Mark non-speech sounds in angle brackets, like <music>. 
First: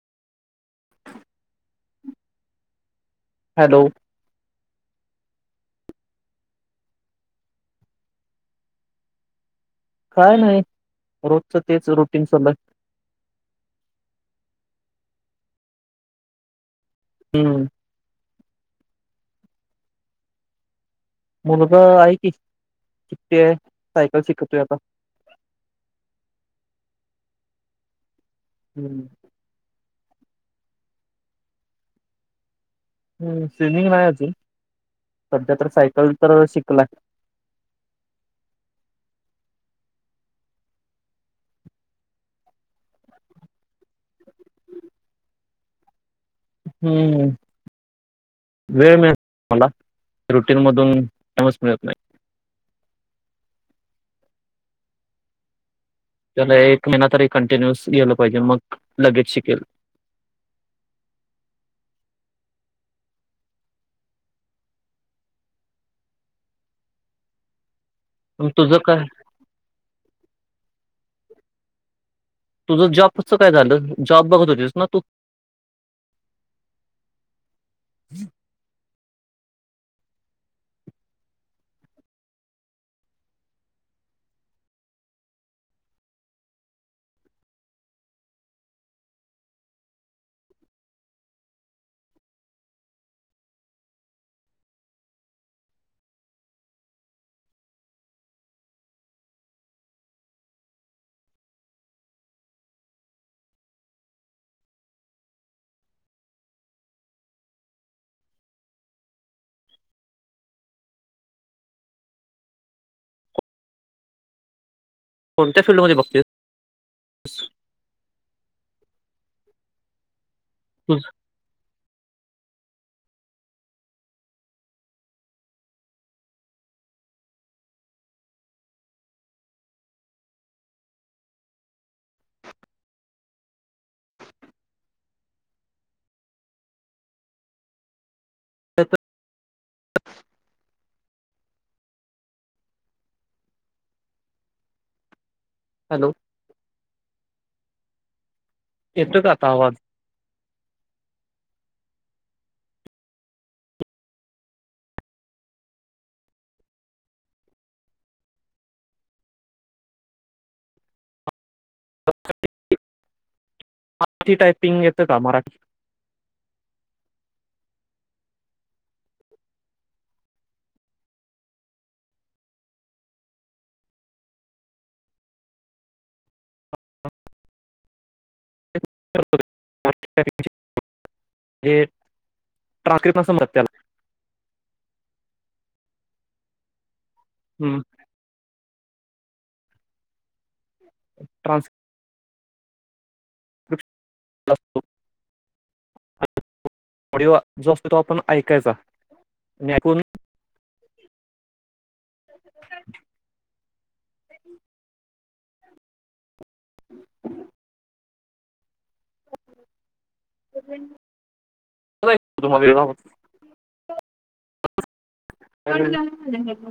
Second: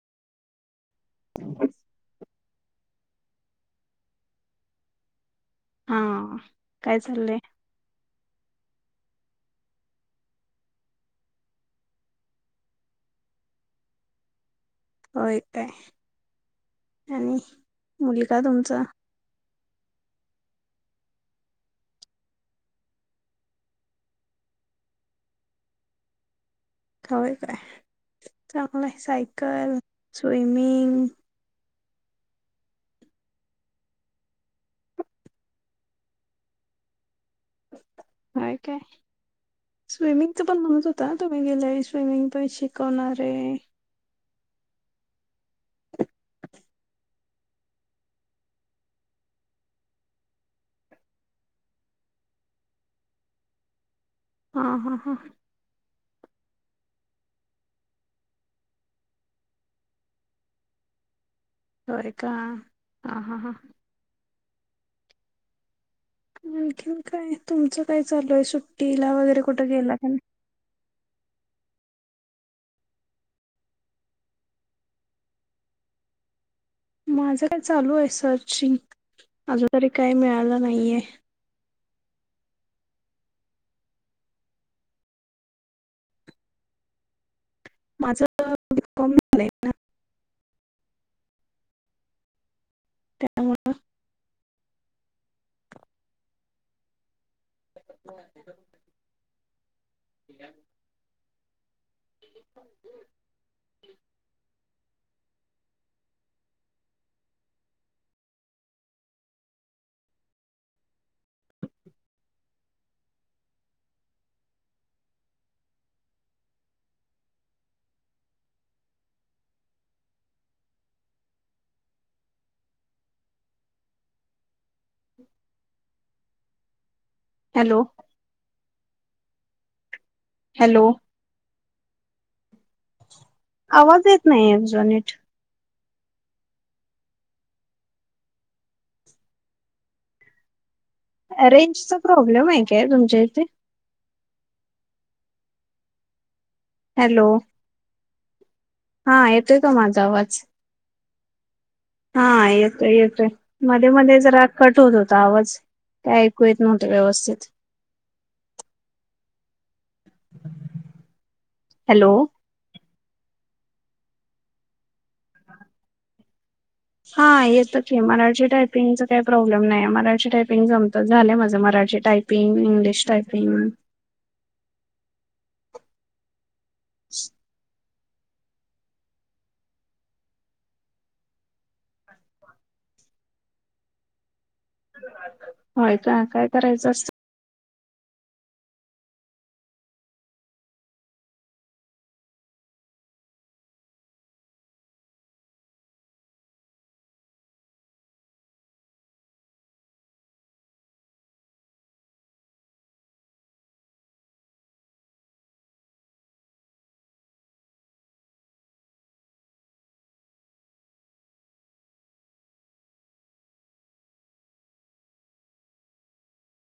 <inaudible> Hello हा काय चाल्लय? काय नाही, रोजच तेच रुटीन <unintelligible> होेय काय आणि हम्म मुली का तुमच मुलगा आहे की सुट्टी आय सायकल शिकतोय आता कवा येताय? चांगलं आय हम्म सायकल स्विमिंग हम् स्विमिंग नाही अजून सध्या तर सायकल तर शिकलाय. हाय काय? स्विमिंगच पण म्हणत होता ना तुम्ही गेल्या वेळी स्विमिंग पण शिकवणारे हम् वेळ मि त नाही मला, रुटीन मधून टाईमच मिळत नाही. हा हा हा त्याला एक महिना तरी कंटिन्युस गेल पाहिजे मग लगेच शिकेल. होय का? हा हा हा आणखीन काय तुमचं? काय चालूय मग तुझं काय सुट्टीला वगैरे कुठं गेला का ना तुझं जॉबच काय झालं, जॉब बघत होतीस ना तू? माझ काय चालू आय सर्चिंग अजू तरी काही मिळालं नाहीये. माझं बीकॉम झालय ना. त्यामुळं <inaudible> कोणत्या फिल्डमध्ये बघते स? <unintelligible> हम् हॅलो हॅलो <inaudible> आवाज येत नाही तुझा नीट. <inaudible> रेंजचा प्रॉब्लेम आहे काय तुमच्या इथे? हॅलो हॅलो हा येतो आता येेतोय का आवाज माझा आवाज? हा येतोय येतोय मध्ये मध्ये जरा कट होत होता आवाज. काय ऐकू येत नव्हत व्यवस्थित. हॅलो मराठी टायपिंग येत का मराठी? हा येतं की मराठी टायपिंगच काही प्रॉब्लेम नाही मराठी टायपिंग जमत झालं माझं मराठी टायपिंग इंग्लिश, टायपिंग. <inaudible> <unintelligible> हे ट्राकत न समत त्याला. होय का काय करायचं असत? हम्म ट्रानस असतो. ऑडिओ जो असतो तो आपण ऐकायचा आणि ऐकून <inaudible> तुम्हा <unintelligible>